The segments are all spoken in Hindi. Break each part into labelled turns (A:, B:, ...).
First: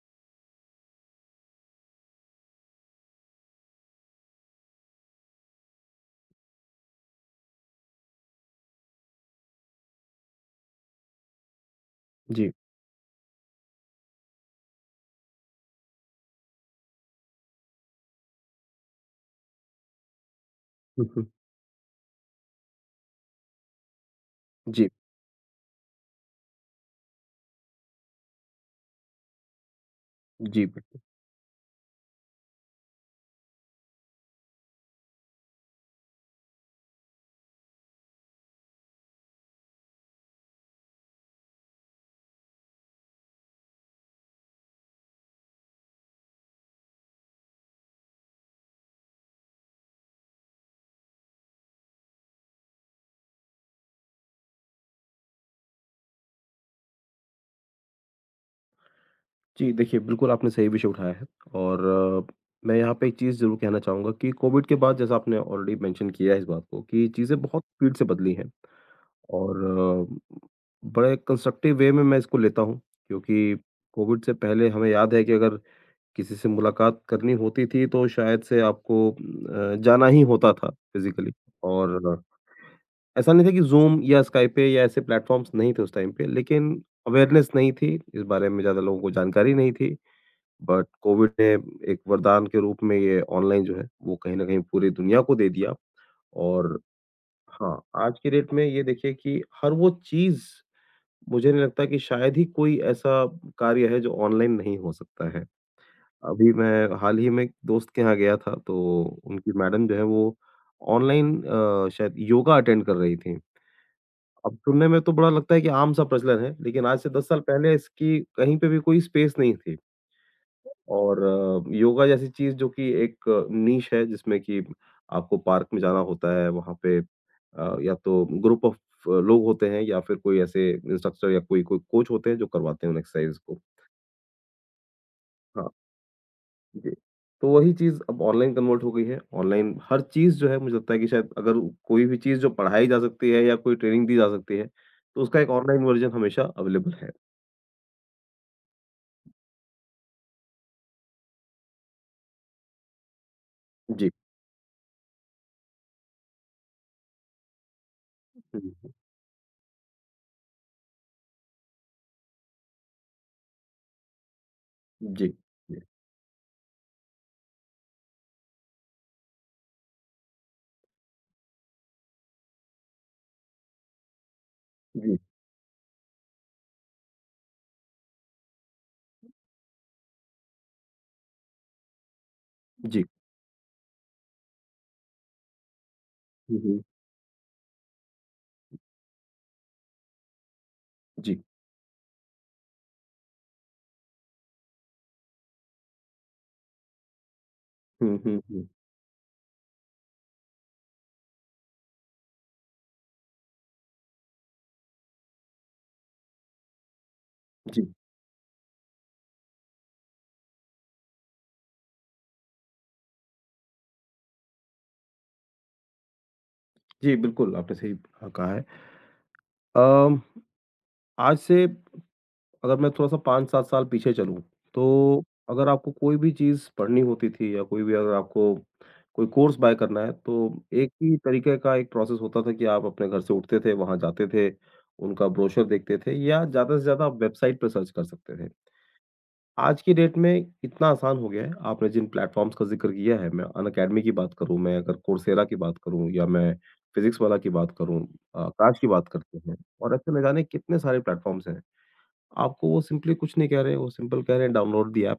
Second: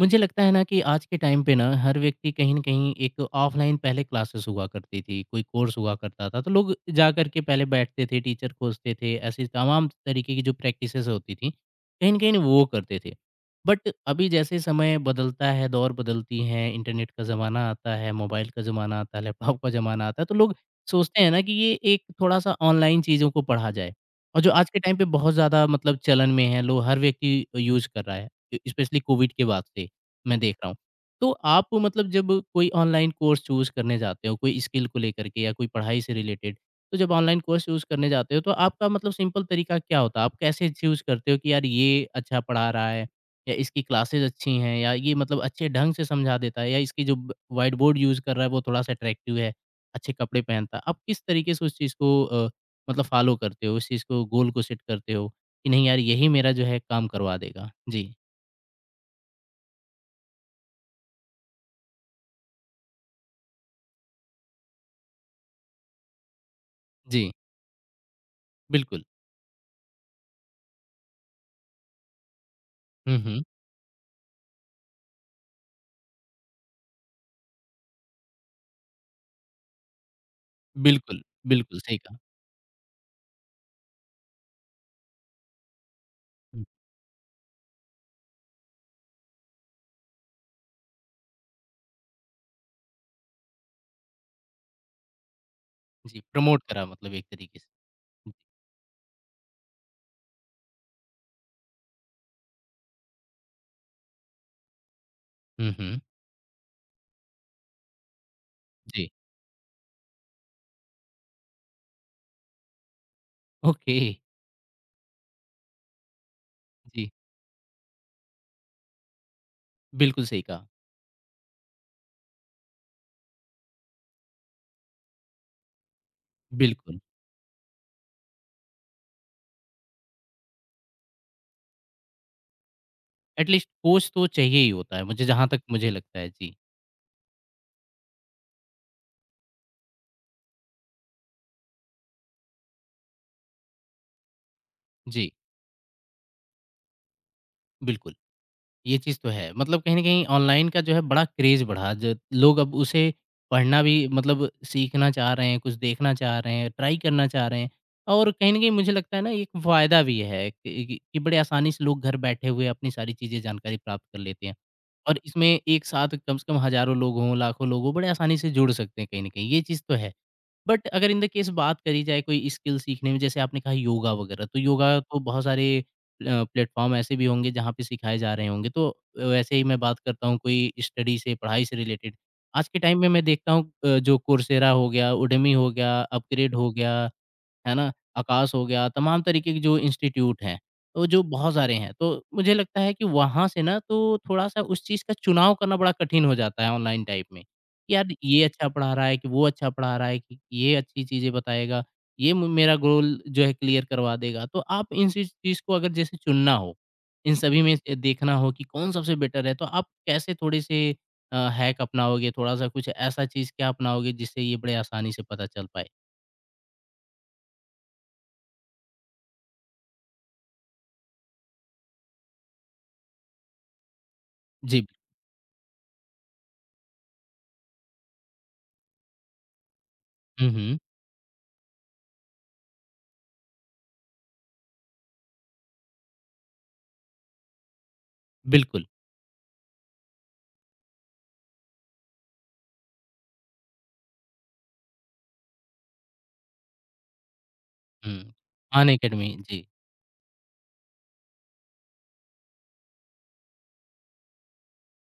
A: मुझे लगता है ना कि आज के टाइम पे ना हर व्यक्ति कहीं न कहीं एक ऑफ़लाइन पहले क्लासेस हुआ करती थी, कोई कोर्स हुआ करता था, तो लोग जा कर के पहले बैठते थे, टीचर खोजते थे, ऐसी तमाम तरीके की जो प्रैक्टिसेज़ होती थीं, कहीं न कहीं
B: जी।
A: वो करते थे। बट अभी जैसे समय बदलता है, दौर बदलती हैं, इंटरनेट का ज़माना आता है, मोबाइल का ज़माना आता है, लैपटॉप का ज़माना आता है, तो लोग
B: हुँ,
A: सोचते
B: हुँ।
A: हैं ना कि ये एक थोड़ा-सा ऑनलाइन चीज़ों को पढ़ा जाए। और जो आज के
B: जी,
A: टाइम पे बहुत ज़्यादा मतलब चलन में है, लोग हर व्यक्ति यूज़ कर रहा है, स्पेशली कोविड के बाद से। मैं देख
B: जी,
A: रहा हूँ।
B: बि
A: तो आप मतलब जब कोई ऑनलाइन कोर्स चूज़ करने जाते हो, कोई स्किल को लेकर के या कोई पढ़ाई से रिलेटेड, तो जब ऑनलाइन कोर्स चूज़ करने जाते हो तो आपका मतलब सिंपल तरीका क्या होता है? आप कैसे चूज़ करते हो कि यार ये अच्छा पढ़ा रहा है या इसकी क्लासेज़ अच्छी हैं या ये मतलब अच्छे ढंग से समझा देता है या इसकी जो ब व्हाइट बोर्ड यूज़ कर रहा है वो थोड़ा-सा अट्रैक्टिव है, अच्छे कपड़े पहनता है। आप किस तरीके से उस चीज़ को मतलब फ़ॉलो करते हो, उस चीज़ को गोल को सेट करते हो कि नहीं यार यही मेरा जो है काम करवा देगा? जी।
B: जी, देखिए बिल्कुल आपने सही विषय उठाया है और अ, मैं यहाँ पे एक चीज़ ज़रूर कहना चाहूँगा कि कोविड के बाद जैसा आपने ऑलरेडी मेंशन किया है इस बात को कि
A: जी,
B: चीज़ें बहुत स्पीड से बदली हैं
A: बिल्कुल।
B: और बड़े कंस्ट्रक्टिव वे में मैं इसको लेता हूँ
A: हुँ, हुँ।
B: क्योंकि कोविड से पहले हमें याद है कि अगर किसी से मुलाकात करनी होती थी तो शायद से आपको जाना ही होता था
A: बिल्कुल,
B: फ़िज़िकली।
A: बिल्कुल, सही कहा।
B: और ऐसा नहीं था कि ज़ूम या स्काइप पे या ऐसे प्लेटफ़ॉर्म्स नहीं थे उस टाइम पे,
A: हुँ,
B: लेकिन अवेयरनेस नहीं थी, इस बारे में ज़्यादा लोगों को जानकारी नहीं थी। बट कोविड ने एक वरदान के रूप में ये ऑनलाइन जो है, वो कहीं न कहीं पूरी दुनिया को दे दिया।
A: जी, प्रमोट
B: और
A: करा मतलब एक तरीके से।
B: हाँ, आज की डेट में ये देखिए कि हर वो चीज़, मुझे नहीं लगता कि शायद ही कोई ऐसा कार्य है जो ऑनलाइन नहीं हो सकता है।
A: हुँ, हुँ,
B: अभी मैं हाल ही में एक दोस्त के यहाँ गया था, तो
A: जी,
B: उनकी मैडम जो है वो ऑनलाइन शायद योगा अटेंड कर रही थीं।
A: ओके,
B: अब सुनने में तो बड़ा लगता है कि आम-सा प्रचलन है, लेकिन आज से
A: जी,
B: 10 साल पहले इसकी कहीं पे भी कोई स्पेस नहीं थी।
A: बिल्कुल सही कहा,
B: और योगा जैसी चीज़ जो कि एक नीश है, जिसमें कि आपको पार्क में जाना होता है, वहाँ पे
A: बिल्कुल।
B: या तो ग्रुप ऑफ लोग होते हैं या फिर कोई ऐसे इंस्ट्रक्टर या कोई कोई कोच होते हैं जो करवाते हैं उन एक्सरसाइज़ को।
A: एटलीस्ट कोच तो चाहिए ही होता है, मुझे जहाँ तक
B: हाँ।
A: मुझे लगता है। जी,
B: जी। तो वही चीज़ अब ऑनलाइन कन्वर्ट हो गई है। ऑनलाइन हर चीज़ जो है मुझे लगता है कि शायद अगर कोई भी चीज़ जो पढ़ाई जा सकती है या कोई ट्रेनिंग दी जा सकती है, तो
A: जी,
B: उसका एक ऑनलाइन वर्ज़न हमेशा अवेलेबल है।
A: बिल्कुल। ये चीज़ तो है। मतलब कहीं न कहीं ऑनलाइन का जो है बड़ा क्रेज़ बढ़ा ज लोग अब उसे पढ़ना भी
B: जी।
A: मतलब सीखना चाह रहे हैं, कुछ देखना चाह रहे हैं, ट्राई करना चाह रहे हैं। और कहीं
B: हुँ,
A: न कहीं
B: हुँ।
A: मुझे लगता है ना एक फ़ायदा भी है कि बड़े आसानी से लोग घर बैठे हुए अपनी सारी चीज़ें जानकारी प्राप्त कर लेते हैं। और
B: जी,
A: इसमें
B: जी,
A: एक साथ कम से कम हज़ारों लोग हों, लाखों लोग हों, बड़े आसानी से जुड़ सकते हैं कहीं न कहीं, ये चीज़ तो है। बट अगर इन द केस बात करी जाए कोई स्किल सीखने में जैसे आपने कहा योगा वगैरह, तो योगा
B: जी,
A: तो बहुत सारे प्लेटफ़ॉर्म ऐसे भी होंगे जहाँ पे सिखाए जा रहे होंगे। तो वैसे ही मैं बात करता हूँ कोई स्टडी से, पढ़ाई से रिलेटेड। आज के टाइम
B: जी।
A: में मैं देखता हूँ जो कोर्सेरा हो गया, उडेमी हो गया, अपग्रेड
B: हुँ,
A: हो
B: हुँ।
A: गया है ना? आकाश हो गया, तमाम तरीके के जो इंस्टीट्यूट हैं, तो जो
B: जी।
A: बहुत सारे हैं। तो मुझे लगता है कि वहाँ से ना तो थोड़ा-सा उस चीज़ का चुनाव करना बड़ा कठिन हो जाता है ऑनलाइन टाइप में, कि यार
B: हुँ, हुँ,
A: ये
B: हुँ।
A: अच्छा पढ़ा रहा है कि वो अच्छा पढ़ा रहा है कि ये अच्छी चीज़ें बताएगा, ये म मेरा गोल जो है क्लियर करवा देगा। तो आप इन सी चीज़ को अगर जैसे चुनना हो, इन सभी में
B: जी,
A: से देखना हो कि कौन सबसे बेटर है, तो आप कैसे थोड़े-से हैक अपनाओगे? थोड़ा-सा कुछ ऐसा चीज़ क्या अपनाओगे जिससे ये बड़े आसानी से पता चल पाए?
B: जी बिल्कुल आपने सही कहा है। अम, आज से अगर मैं थोड़ा-सा 5-7 साल पीछे चलूँ,
A: जी।
B: तो अगर आपको कोई भी चीज़ पढ़नी होती थी या कोई भी अगर आपको कोई कोर्स बाय करना है,
A: हुँ,
B: तो
A: हुँ।
B: एक ही तरीके का एक प्रोसेस होता था कि आप अपने घर से उठते थे, वहाँ जाते थे, उनका ब्रोशर देखते थे या ज़्यादा से ज़्यादा आप वेबसाइट पे सर्च कर सकते थे।
A: बिल्कुल।
B: आज की डेट में इतना आसान हो गया है, आपने जिन प्लेटफ़ॉर्म्स का ज़िक्र किया है, मैं अनअकैडमी की बात करूँ, मैं अगर कोर्सेरा की बात करूँ या मैं फिज़िक्स वाला की बात करूँ,
A: हुँ।
B: आकाश की
A: खान
B: बात
A: अकेडमी,
B: करते हैं
A: जी।
B: और ऐसे न जाने कितने सारे प्लेटफ़ॉर्म्स हैं। आपको वो सिंपली कुछ नहीं कह रहे हैं, वो सिंपल कह रहे हैं डाउनलोड द ऐप।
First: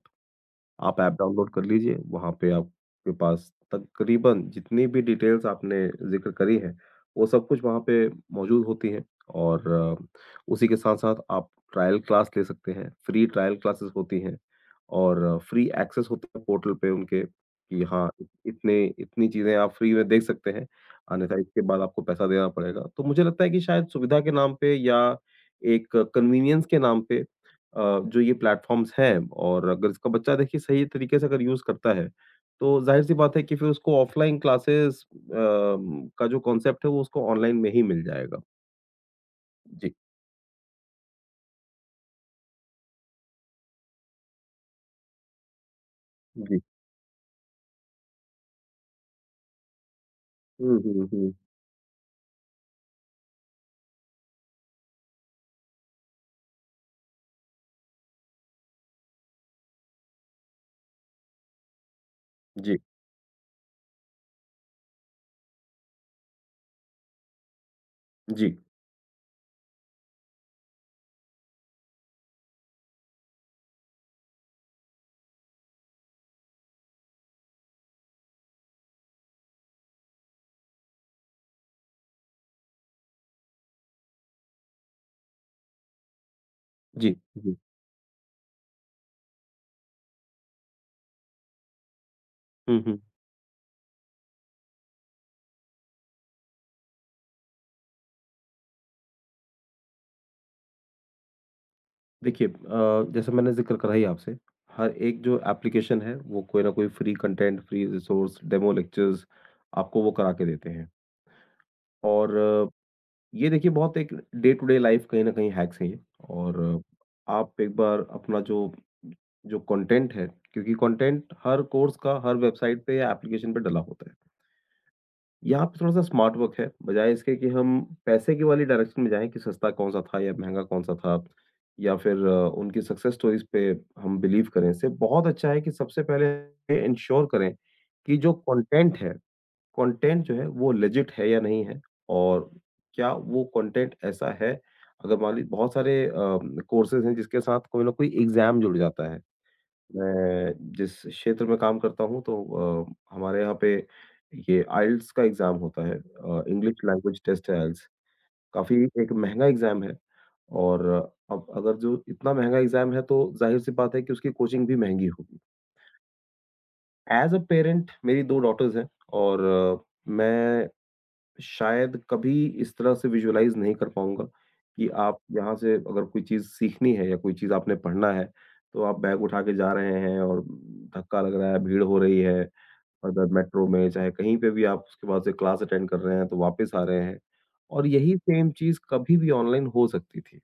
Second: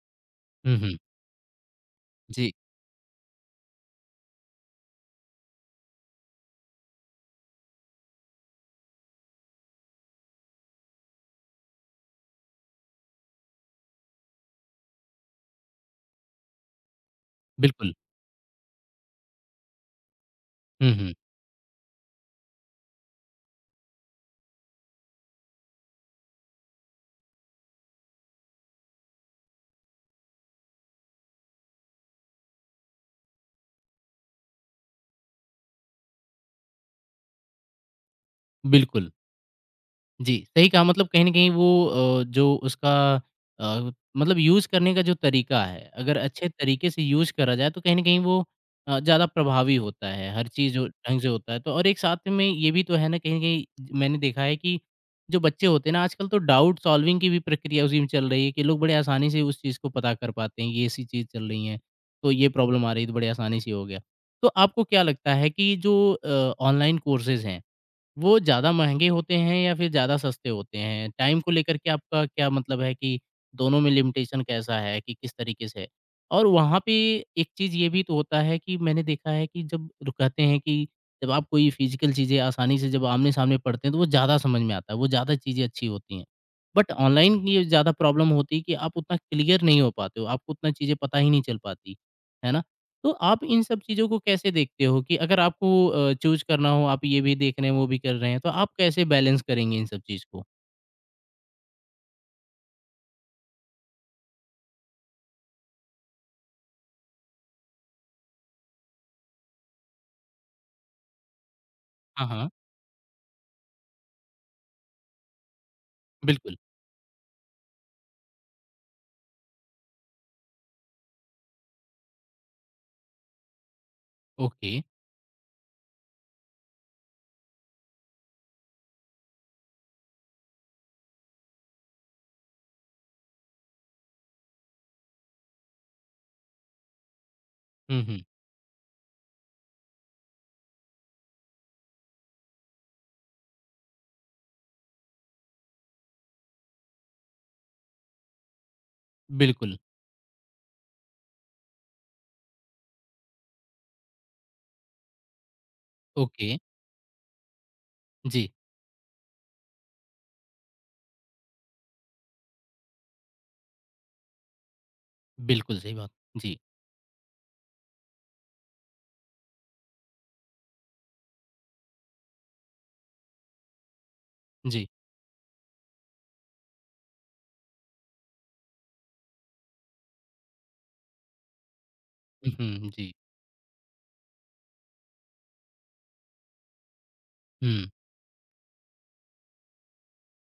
A: हुँ, हुँ।
B: आप ऐप डाउनलोड कर लीजिए, वहाँ पे
A: जी,
B: आपके पास तकरीबन जितनी भी डिटेल्स आपने ज़िक्र करी है, वो सब कुछ वहाँ पे मौजूद होती हैं और उसी के साथ-साथ आप ट्रायल क्लास ले सकते हैं, फ्री ट्रायल क्लासेस होती हैं और फ्री एक्सेस होता है पोर्टल पे उनके कि
A: बिल्कुल।
B: हाँ, इतने इतनी चीज़ें आप फ्री में देख सकते हैं,
A: हुँ,
B: अन्यथा इसके बाद आपको पैसा देना पड़ेगा। तो मुझे लगता है कि शायद सुविधा के नाम पे या एक कन्वीनियंस के नाम पे अ, जो ये प्लेटफ़ॉर्म्स हैं, और अगर इसका बच्चा देखिए सही तरीके से अगर यूज़ करता है, तो ज़ाहिर-सी बात है कि फिर उसको ऑफ़लाइन क्लासेस का जो कॉन्सेप्ट है वो उसको ऑनलाइन में ही मिल जाएगा।
A: हुँ।
B: जी,
A: जी, सही कहा मतलब कहीं न कहीं वो जो उसका अ, मतलब यूज़ करने का जो तरीका है, अगर अच्छे
B: जी।
A: तरीके से यूज़ करा जाए तो कहीं न कहीं वो ज़्यादा प्रभावी होता है, हर चीज़
B: हुँ,
A: जो
B: हुँ,
A: ढंग से
B: हुँ।
A: होता है तो और एक साथ में ये भी तो है ना कहीं न कहीं मैंने देखा है कि जो बच्चे होते हैं ना आजकल तो डाउट सॉल्विंग की भी प्रक्रिया उसी में चल रही है कि लोग बड़े आसानी से उस चीज़ को पता कर पाते हैं, ये ऐसी चीज़ चल रही है, तो ये
B: जी,
A: प्रॉब्लम आ रही है तो बड़े आसानी से हो गया। तो आपको क्या लगता है कि जो ऑनलाइन कोर्सेज़ हैं वो
B: जी,
A: ज़्यादा महँगे होते हैं या फिर ज़्यादा सस्ते होते हैं? टाइम को लेकर के आपका क्या मतलब है कि दोनों में लिमिटेशन कैसा है कि किस तरीके से है? और वहाँ पे एक चीज़ ये भी तो होता है कि मैंने देखा है कि जब र कहते हैं कि जब आप कोई फ़िज़िकल चीज़ें आसानी से जब आमने-सामने पढ़ते हैं तो वो ज़्यादा समझ में आता है, वो ज़्यादा चीज़ें अच्छी होती हैं। बट
B: जी,
A: ऑनलाइन की
B: जी।
A: ये ज़्यादा प्रॉब्लम होती है कि आप उतना क्लियर नहीं हो पाते हो, आपको उतना चीज़ें पता ही नहीं चल पाती, है ना?
B: हुँ, हुँ।
A: तो आप इन सब चीज़ों को कैसे देखते हो कि अगर आपको चूज़ करना हो, आप ये भी देख रहे हैं, वो भी कर रहे हैं, तो आप कैसे बैलेंस करेंगे इन सब चीज़ को?
B: देखिए जैसे मैंने ज़िक्र करा ही आपसे, हर एक जो एप्लीकेशन है वो कोई ना कोई free content, free resource, demo lectures आपको वो करा के देते हैं
A: हाँ,
B: और
A: हाँ।
B: ये देखिए बहुत एक डे टू डे लाइफ कहीं न कहीं हैक्स है ये
A: बिल्कुल,
B: और आप एक बार अपना जो जो कंटेंट है, क्योंकि कंटेंट हर कोर्स का हर वेबसाइट पे या एप्लीकेशन पे डला होता है।
A: ओके।
B: यहाँ पे थोड़ा-सा स्मार्ट वर्क है, बजाय इसके कि हम पैसे की वाली डायरेक्शन में जाएँ कि सस्ता कौन-सा था या महँगा कौन-सा था या फिर उनकी सक्सेस स्टोरीज़ पे हम बिलीव करें। इससे बहुत अच्छा है कि सबसे पहले ये इंश्योर करें
A: हुँ,
B: कि
A: हुँ।
B: जो कंटेंट है, कंटेंट जो है वो लेजिट है या नहीं है और क्या वो कंटेंट ऐसा है। अगर मान लीजिए बहुत सारे कोर्सेज हैं जिसके साथ कोई ना कोई एग्जाम जुड़ जाता है,
A: बिल्कुल,
B: मैं जिस क्षेत्र में काम करता हूँ तो हमारे यहाँ पे ये आइल्स का एग्जाम होता है।
A: ओके।
B: इंग्लिश लैंग्वेज टेस्ट है आइल्स,
A: जी,
B: काफी एक महंगा एग्जाम है। और अब अगर जो इतना महंगा एग्जाम है तो जाहिर सी बात है कि उसकी कोचिंग भी महंगी होगी।
A: बिल्कुल सही बात। जी,
B: एज अ पेरेंट मेरी दो डॉटर्स हैं और मैं शायद कभी इस तरह से विजुअलाइज़ नहीं कर पाऊँगा कि
A: जी।
B: आप यहाँ से, अगर कोई चीज़ सीखनी है या कोई चीज़ आपने पढ़ना है, तो आप बैग उठा के जा रहे हैं और धक्का लग रहा है, भीड़ हो रही है,
A: हुँ, हुँ, जी।
B: अगर मेट्रो में चाहे कहीं पे भी आप उसके बाद से क्लास अटेंड कर रहे हैं तो वापस आ रहे हैं। और
A: हुँ,
B: यही सेम चीज़ कभी भी ऑनलाइन हो सकती थी।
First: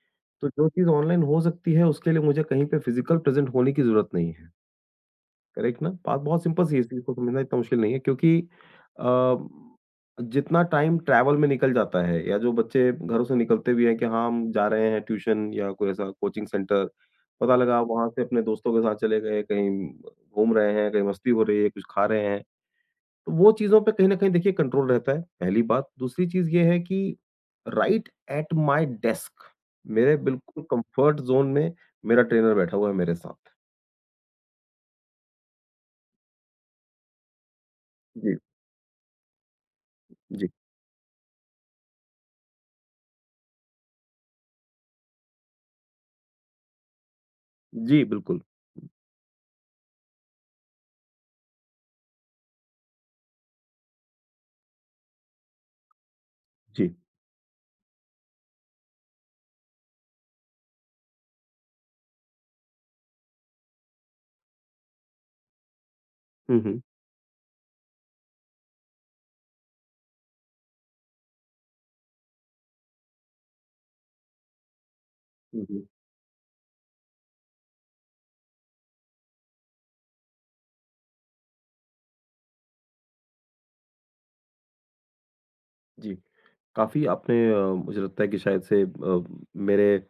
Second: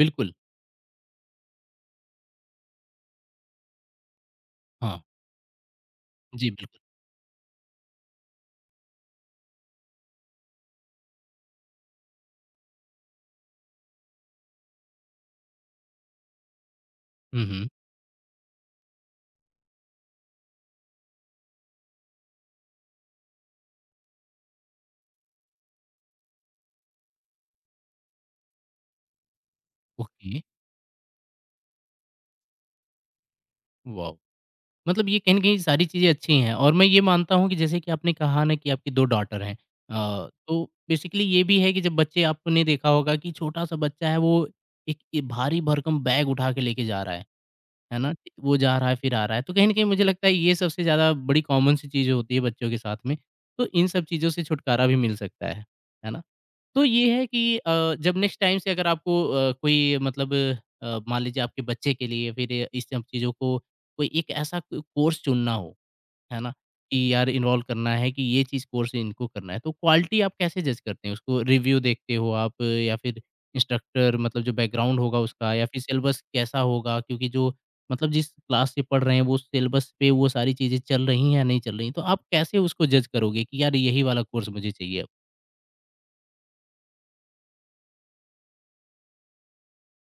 A: बिल्कुल,
B: तो जो चीज़ ऑनलाइन हो सकती है उसके लिए मुझे कहीं पे फ़िज़िकल प्रेज़ेंट होने की ज़रूरत नहीं है।
A: हाँ।
B: करेक्ट ना? बात बहुत
A: जी,
B: सिंपल सी है,
A: बिल्कुल।
B: इस चीज़ को समझना इतना मुश्किल नहीं है क्योंकि अ, जितना टाइम ट्रैवल में निकल जाता है, या जो बच्चे घरों से निकलते भी हैं कि हाँ, हम जा रहे हैं ट्यूशन या कोई ऐसा कोचिंग सेंटर,
A: हुँ,
B: पता
A: हुँ।
B: लगा वहाँ से अपने दोस्तों के साथ चले गए, कहीं घूम रहे हैं, कहीं मस्ती हो रही है, कुछ खा रहे हैं। तो वो चीज़ों पे कहीं न कहीं देखिए कंट्रोल रहता है, पहली बात। दूसरी चीज़ ये है कि राइट एट माय डेस्क, मेरे
A: ओके,
B: बिल्कुल कम्फर्ट ज़ोन में मेरा ट्रेनर बैठा हुआ है मेरे साथ।
A: वाओ! मतलब ये कहीं न कहीं सारी चीज़ें अच्छी हैं और मैं ये मानता हूँ कि जैसे कि आपने
B: जी,
A: कहा ना कि आपकी 2 डॉटर हैं
B: जी।
A: तो बेसिकली ये भी है कि जब बच्चे आपने देखा होगा कि छोटा-सा बच्चा है वो एक ए भारी-भरकम बैग उठा के लेके जा रहा है
B: जी,
A: ना?
B: बिल्कुल।
A: वो जा रहा है फिर आ रहा है, तो कहीं न कहीं मुझे लगता है ये सबसे ज़्यादा बड़ी कॉमन सी चीज़ें होती है बच्चों के साथ में, तो इन सब चीज़ों से छुटकारा भी मिल सकता है ना? तो
B: जी।
A: ये है कि जब नेक्स्ट टाइम से अगर आपको कोई मतलब मान लीजिए आपके बच्चे के लिए फिर इस सब चीज़ों को कोई एक ऐसा को कोर्स चुनना हो, है ना?
B: हुँ, हुँ।
A: कि यार इन्वॉल्व करना है कि ये चीज़ कोर्स इनको करना है, तो क्वालिटी आप कैसे जज करते हैं उसको? रिव्यू देखते हो आप या फिर इंस्ट्रक्टर मतलब जो बैकग्राउंड होगा उसका
B: हुँ,
A: या फिर
B: हुँ।
A: सिलेबस कैसा होगा? क्योंकि जो मतलब जिस क्लास से पढ़ रहे हैं वो सिलेबस पे वो सारी चीज़ें चल रही हैं या नहीं चल रही हैं? तो आप कैसे उसको जज करोगे कि यार यही वाला कोर्स मुझे चाहिए अब?
B: जी। काफ़ी आपने मुझे लगता है कि शायद से मेरे,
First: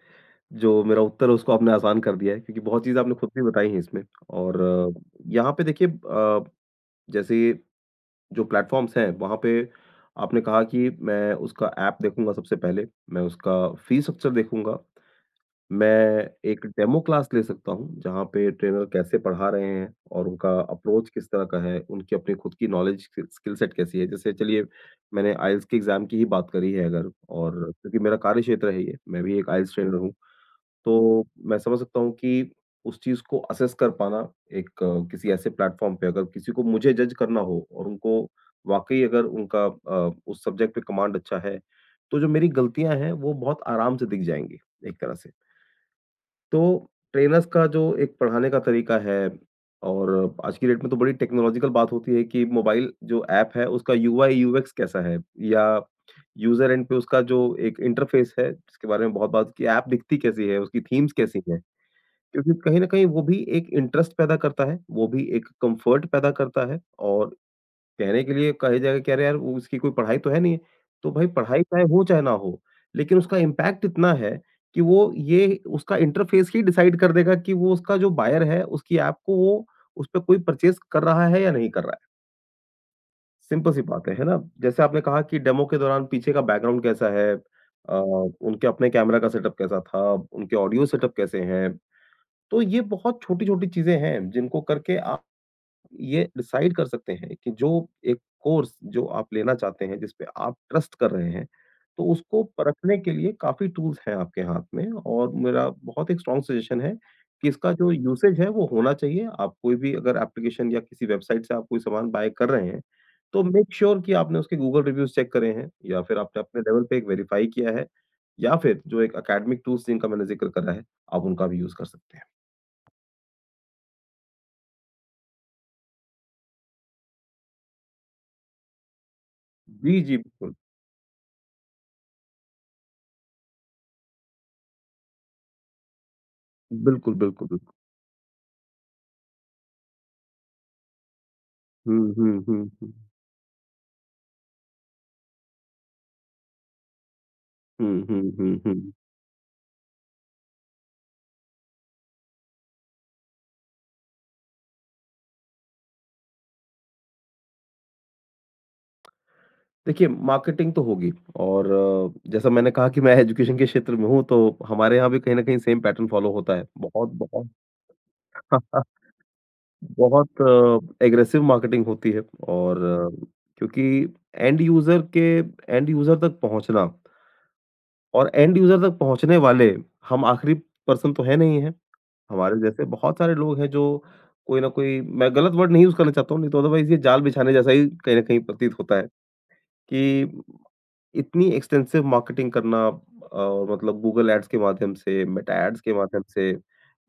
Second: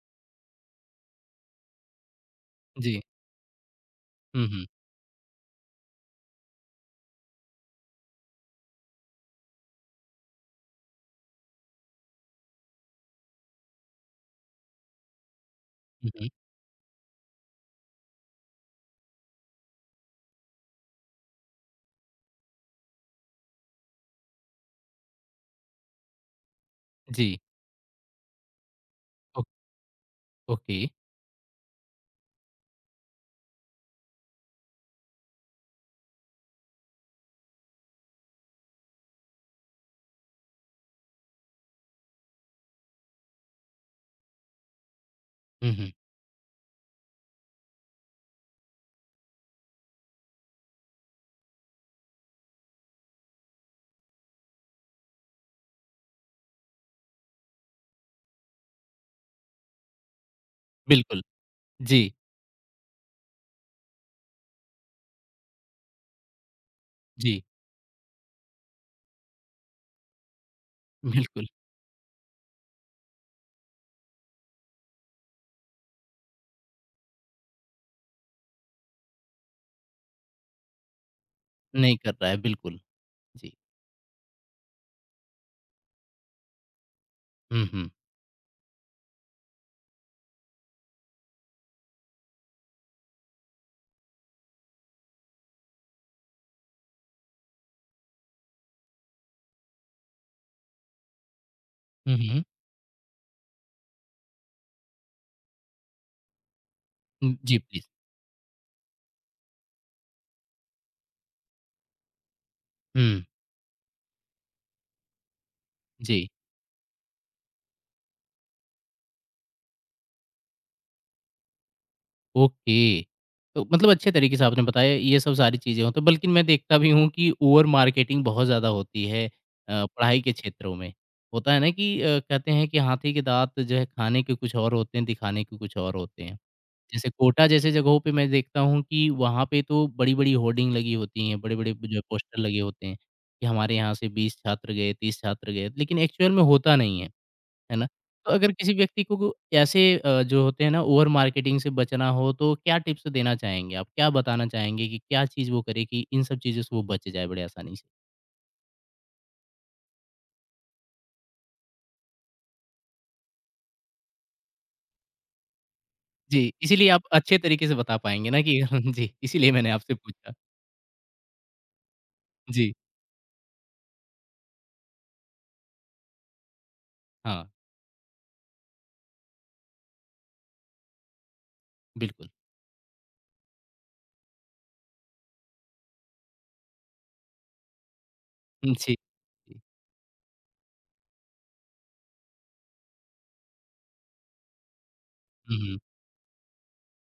B: जो मेरा उत्तर है उसको आपने आसान कर दिया है क्योंकि बहुत चीज़ें
A: जी।
B: आपने खुद भी बताई हैं इसमें
A: हुँ,
B: और
A: हुँ।
B: यहाँ पे देखिए जैसे जो प्लेटफ़ॉर्म्स हैं वहाँ पे आपने कहा कि मैं उसका ऐप देखूँगा सबसे पहले, मैं उसका फ़ी स्ट्रक्चर देखूँगा,
A: हुँ, हुँ।
B: मैं एक डेमो क्लास ले सकता हूँ, जहाँ पे ट्रेनर कैसे पढ़ा रहे हैं और उनका अप्रोच किस तरह का है, उनकी अपनी खुद की नॉलेज स्किल स्किल सेट कैसी है। जैसे चलिए मैंने आइल्स के एग्ज़ाम की ही बात करी है, अगर
A: जी,
B: और क्योंकि मेरा कार्यक्षेत्र है ये, मैं भी
A: ओ
B: एक आइल्स ट्रेनर हूँ।
A: ओके।
B: तो मैं समझ सकता हूँ कि उस चीज़ को असेस कर पाना एक किसी ऐसे प्लेटफ़ॉर्म पे अगर किसी को मुझे जज करना हो और उनको वाक़ई अगर उनका उस सब्जेक्ट पे कमांड अच्छा है, तो जो मेरी गलतियाँ हैं, वो बहुत आराम से दिख जाएँगी, एक तरह से।
A: हुँ, हुँ।
B: तो ट्रेनर्स का जो एक पढ़ाने का तरीका है, और आज की डेट में तो बड़ी टेक्नोलॉजिकल बात होती है कि मोबाइल जो ऐप है उसका यूआई यूएक्स कैसा है, या यूजर एंड पे उसका जो एक इंटरफेस है जिसके बारे में बहुत बात की, ऐप दिखती कैसी है, उसकी थीम्स
A: बिल्कुल।
B: कैसी हैं,
A: जी,
B: क्योंकि कहीं ना कहीं वो भी एक इंटरेस्ट पैदा करता है, वो भी एक कंफर्ट पैदा करता है। और
A: जी,
B: कहने के लिए कही जाएगा कि अरे यार वो उसकी कोई पढ़ाई तो है नहीं है। तो भाई
A: बिल्कुल।
B: पढ़ाई चाहे हो चाहे ना हो, लेकिन उसका इम्पैक्ट इतना है कि वो, ये उसका इंटरफ़ेस ही डिसाइड कर देगा कि वो उसका जो बायर है, उसकी ऐप को वो उस पे कोई परचेज़ कर रहा है या नहीं कर रहा
A: नहीं
B: है।
A: कर रहा है, बिल्कुल। जी।
B: सिंपल सी बात है ना? जैसे आपने कहा कि डेमो के दौरान पीछे का बैकग्राउंड कैसा है,
A: हुँ, हुँ।
B: उनके अपने कैमरा का सेटअप कैसा था, उनके ऑडियो सेटअप कैसे हैं। तो ये बहुत छोटी-छोटी चीज़ें हैं जिनको करके आप ये डिसाइड कर सकते हैं कि जो एक कोर्स जो आप लेना चाहते हैं, जिस पे आप ट्रस्ट कर रहे हैं, तो
A: हुँ,
B: उसको
A: हुँ।
B: परखने के लिए काफ़ी टूल्स हैं आपके हाथ में, और मेरा बहुत एक स्ट्रॉन्ग सजेशन है
A: हुँ,
B: कि
A: जी,
B: इसका
A: प्लीज़।
B: जो यूसेज है वो होना चाहिए। आप कोई भी अगर एप्लीकेशन या किसी वेबसाइट से आप कोई सामान बाय कर रहे हैं,
A: हुँ।
B: तो मेक श्योर sure कि आपने उसके गूगल रिव्यूज़ चेक करे हैं या फिर
A: जी,
B: आपने अपने लेवल पे एक वेरिफाई किया है, या फिर जो एक एकेडमिक टूल्स जिनका मैंने ज़िक्र करा है, आप उनका भी यूज़ कर सकते हैं।
A: ओके। तो मतलब अच्छे तरीके से आपने बताया ये सब सारी चीज़ें हो तो बल्कि मैं देखता भी हूँ कि ओवर मार्केटिंग बहुत ज़्यादा होती है
B: जी, जी,
A: पढ़ाई के
B: बिल्कुल।
A: क्षेत्रों में। होता है ना कि कहते हैं कि हाथी के दाँत जो है खाने के कुछ और होते हैं, दिखाने के कुछ और होते हैं। जैसे
B: बिल्कुल,
A: कोटा
B: बिल्कुल।
A: जैसे जगहों पे मैं देखता हूँ कि वहाँ पे तो बड़ी-बड़ी होर्डिंग लगी होती हैं, बड़े-बड़े जो है
B: हुँ,
A: पोस्टर
B: हुँ,
A: लगे
B: हुँ,
A: होते
B: हुँ।
A: हैं कि हमारे यहाँ से 20 छात्र गए, 30 छात्र गए, लेकिन एक्चुअल में होता नहीं है, है ना?
B: हुँ, हुँ,
A: तो अगर
B: हुँ,
A: किसी
B: हुँ।
A: व्यक्ति को ऐसे जो होते हैं ना ओवर मार्केटिंग से बचना हो तो क्या टिप्स देना चाहेंगे आप? क्या बताना चाहेंगे कि क्या चीज़ वो करे कि इन सब चीज़ों से वो बच जाए बड़े आसानी से?
B: देखिए मार्केटिंग तो होगी और जैसा मैंने कहा कि मैं एजुकेशन के क्षेत्र में हूँ, तो हमारे यहाँ भी कहीं न कहीं सेम पैटर्न फ़ॉलो
A: जी,
B: होता है।
A: इसीलिए आप
B: बहुत,
A: अच्छे
B: बहुत
A: तरीके से बता पाएँगे ना कि जी, इसीलिए मैंने आपसे पूछा।
B: बहुत एग्रेसिव मार्केटिंग होती है
A: जी,
B: और क्योंकि एंड यूज़र के एंड यूज़र तक पहुँचना,
A: हाँ,
B: और एंड यूज़र तक पहुँचने वाले, हम आखिरी पर्सन तो है नहीं हैं।
A: बिल्कुल।
B: हमारे जैसे बहुत सारे लोग हैं जो कोई ना कोई, मैं गलत वर्ड नहीं यूज़ करना चाहता हूँ, नहीं तो अदरवाइज़ ये जाल बिछाने जैसा ही कहीं न कहीं प्रतीत
A: जी,
B: होता है।
A: जी।
B: कि इतनी एक्सटेंसिव मार्केटिंग करना और मतलब गूगल एड्स के माध्यम से, मेटा
A: हुँ, हुँ।
B: एड्स के माध्यम से,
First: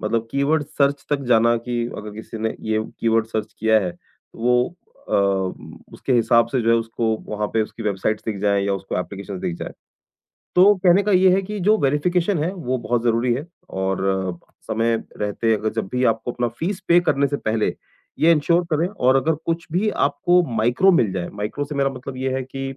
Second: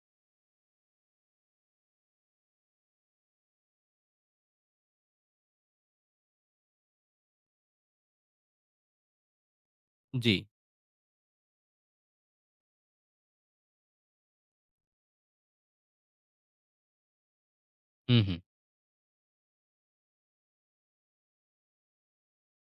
B: मतलब कीवर्ड सर्च तक जाना कि अगर किसी ने ये कीवर्ड सर्च किया है, तो वो अ, उसके हिसाब से जो है उसको वहाँ पे उसकी वेबसाइट्स दिख जाएँ या उसको एप्लीकेशंस दिख जाएँ।
A: जी।
B: तो कहने का ये है कि जो वेरिफ़िकेशन है वो बहुत ज़रूरी है और समय रहते अगर, जब भी आपको अपना फीस पे करने से पहले
A: हुँ,
B: ये
A: हुँ।
B: इंश्योर करें, और अगर कुछ भी आपको माइक्रो मिल जाए, माइक्रो से मेरा मतलब ये है कि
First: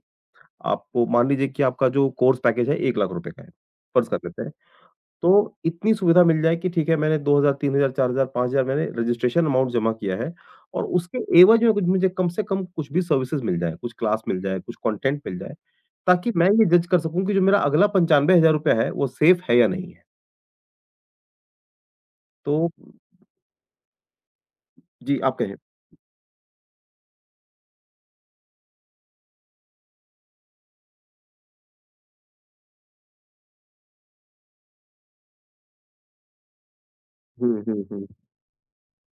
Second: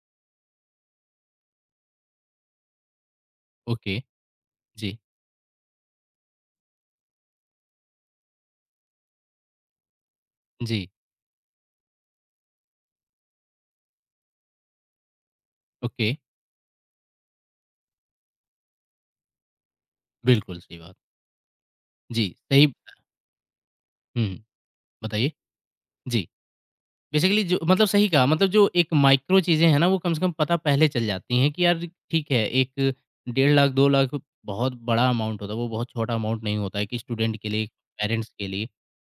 B: आपको मान लीजिए कि आपका जो कोर्स पैकेज है 1,00,000 का है,
A: ओके।
B: फर्ज़ कर लेते हैं।
A: जी,
B: तो इतनी सुविधा मिल जाए कि ठीक है, मैंने 2,000, 3,000, 4,000, 5,000 मैंने रजिस्ट्रेशन अमाउंट जमा किया है और
A: जी।
B: उसके एवज में कुछ मुझे कम से कम कुछ भी सर्विसेज़ मिल जाए, कुछ क्लास मिल जाए, कुछ कंटेंट मिल जाए,
A: ओके,
B: ताकि मैं ये जज कर सकूँ कि जो मेरा अगला 95,000 रुपया है वो सेफ है या नहीं है।
A: बिल्कुल सही बात। जी,
B: तो
A: सही हुँ,
B: जी,
A: बताइए?
B: आप कहें।
A: जी। बेसिकली जो मतलब सही कहा मतलब जो एक माइक्रो चीज़ें हैं ना वो कम से कम पता पहले चल जाती हैं कि यार ठीक है एक डेढ़ लाख 2 लाख बहुत बड़ा अमाउंट होता है, वो बहुत छोटा अमाउंट नहीं होता है कि स्टूडेंट के
B: हुँ,
A: लिए,
B: हुँ, हुँ।
A: पेरेंट्स के लिए।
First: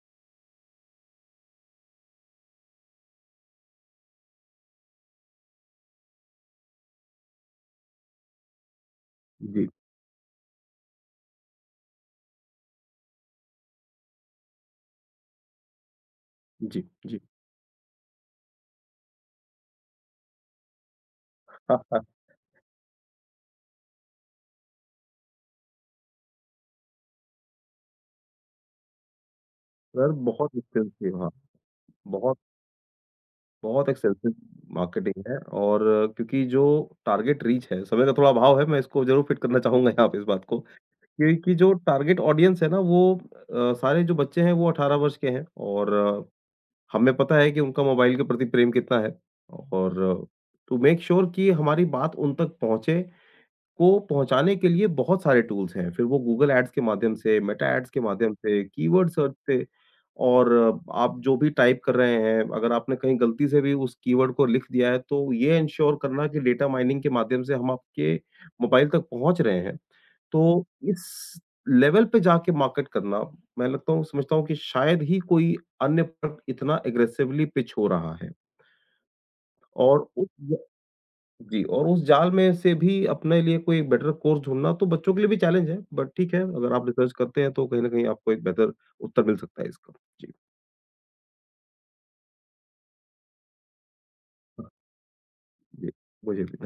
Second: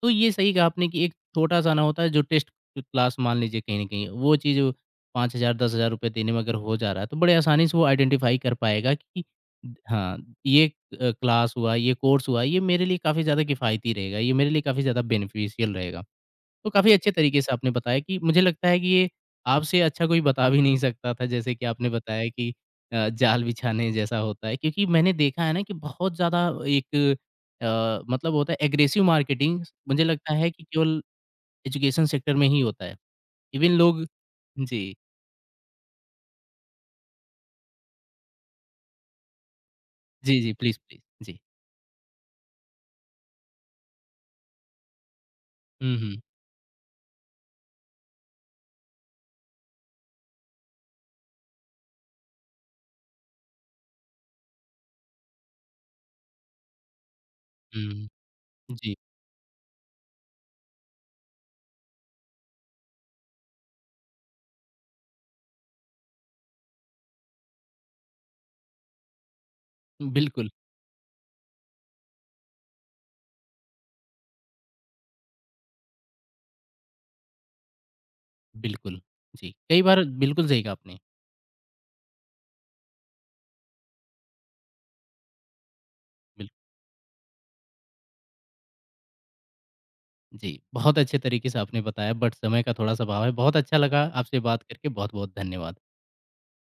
A: तो ये सही कहा आपने कि एक छोटा-सा ना होता है जो टेस्ट क्लास मान लीजिए कहीं न कहीं वो चीज़ 5,000 10,000 रुपए देने में अगर हो जा रहा है तो बड़े आसानी से वो आइडेंटिफ़ाई कर पाएगा कि
B: जी,
A: हाँ, ये क्लास हुआ, ये कोर्स हुआ, ये मेरे लिए काफ़ी ज़्यादा किफ़ायती रहेगा, ये मेरे लिए काफ़ी ज़्यादा बेनिफिशियल रहेगा। तो
B: जी,
A: काफ़ी अच्छे
B: जी।
A: तरीके से आपने बताया कि मुझे लगता है कि ये आपसे अच्छा कोई बता भी नहीं सकता था जैसे कि आपने बताया कि जाल बिछाने जैसा होता है क्योंकि मैंने देखा है ना कि बहुत ज़्यादा एक मतलब होता है एग्रेसिव मार्केटिंग मुझे
B: सर
A: लगता है
B: बहुत
A: कि
B: मुश्किल
A: केवल
B: थी, हाँ।
A: एजुकेशन सेक्टर
B: बहुत
A: में ही होता है। इवन
B: बहुत
A: लोग
B: एक्सपेंसिव
A: जी,
B: मार्केटिंग है, और क्योंकि जो टारगेट रीच है, समय का थोड़ा अभाव है, मैं इसको ज़रूर फिट करना चाहूँगा यहाँ पे इस
A: जी,
B: बात
A: जी,
B: को।
A: Please, please. जी।
B: क्योंकि जो टारगेट ऑडियंस है ना, वो सारे जो बच्चे हैं वो 18 वर्ष के हैं और
A: हुँ, हुँ,
B: हमें पता है कि उनका मोबाइल के प्रति प्रेम कितना है। और टू मेक श्योर कि हमारी बात उन तक पहुँचे, को पहुँचाने के लिए बहुत सारे टूल्स हैं। फिर वो गूगल ऐड्स के माध्यम से, मेटा ऐड्स के
A: हुँ,
B: माध्यम से,
A: जी,
B: कीवर्ड सर्च से, और आप जो भी टाइप कर रहे हैं, अगर आपने कहीं गलती से भी उस कीवर्ड को लिख दिया है, तो ये एन्श्योर करना कि डेटा माइनिंग के माध्यम से हम आपके मोबाइल तक पहुँच रहे हैं।
A: बिल्कुल,
B: तो इस लेवल पे जाके मार्केट करना, मैं लगता हूँ समझता हूँ कि शायद ही कोई अन्य प्रोडक्ट इतना एग्रेसिवली पिच हो रहा है।
A: बिल्कुल। जी, कई
B: और
A: बार
B: उस,
A: बिल्कुल सही कहा आपने।
B: जी, और उस जाल में से भी अपने लिए कोई बेटर कोर्स ढूँढना तो बच्चों के लिए भी चैलेंज है, बट ठीक है,
A: बिल्कुल।
B: अगर आप रिसर्च करते हैं तो कहीं न कहीं आपको एक बेहतर उत्तर मिल सकता है इसका। जी,
A: जी, बहुत अच्छे तरीके से आपने बताया बट समय का थोड़ा-सा अभाव है। बहुत अच्छा लगा आपसे बात करके, बहुत-बहुत धन्यवाद।
B: जी, मुझे भी धन्य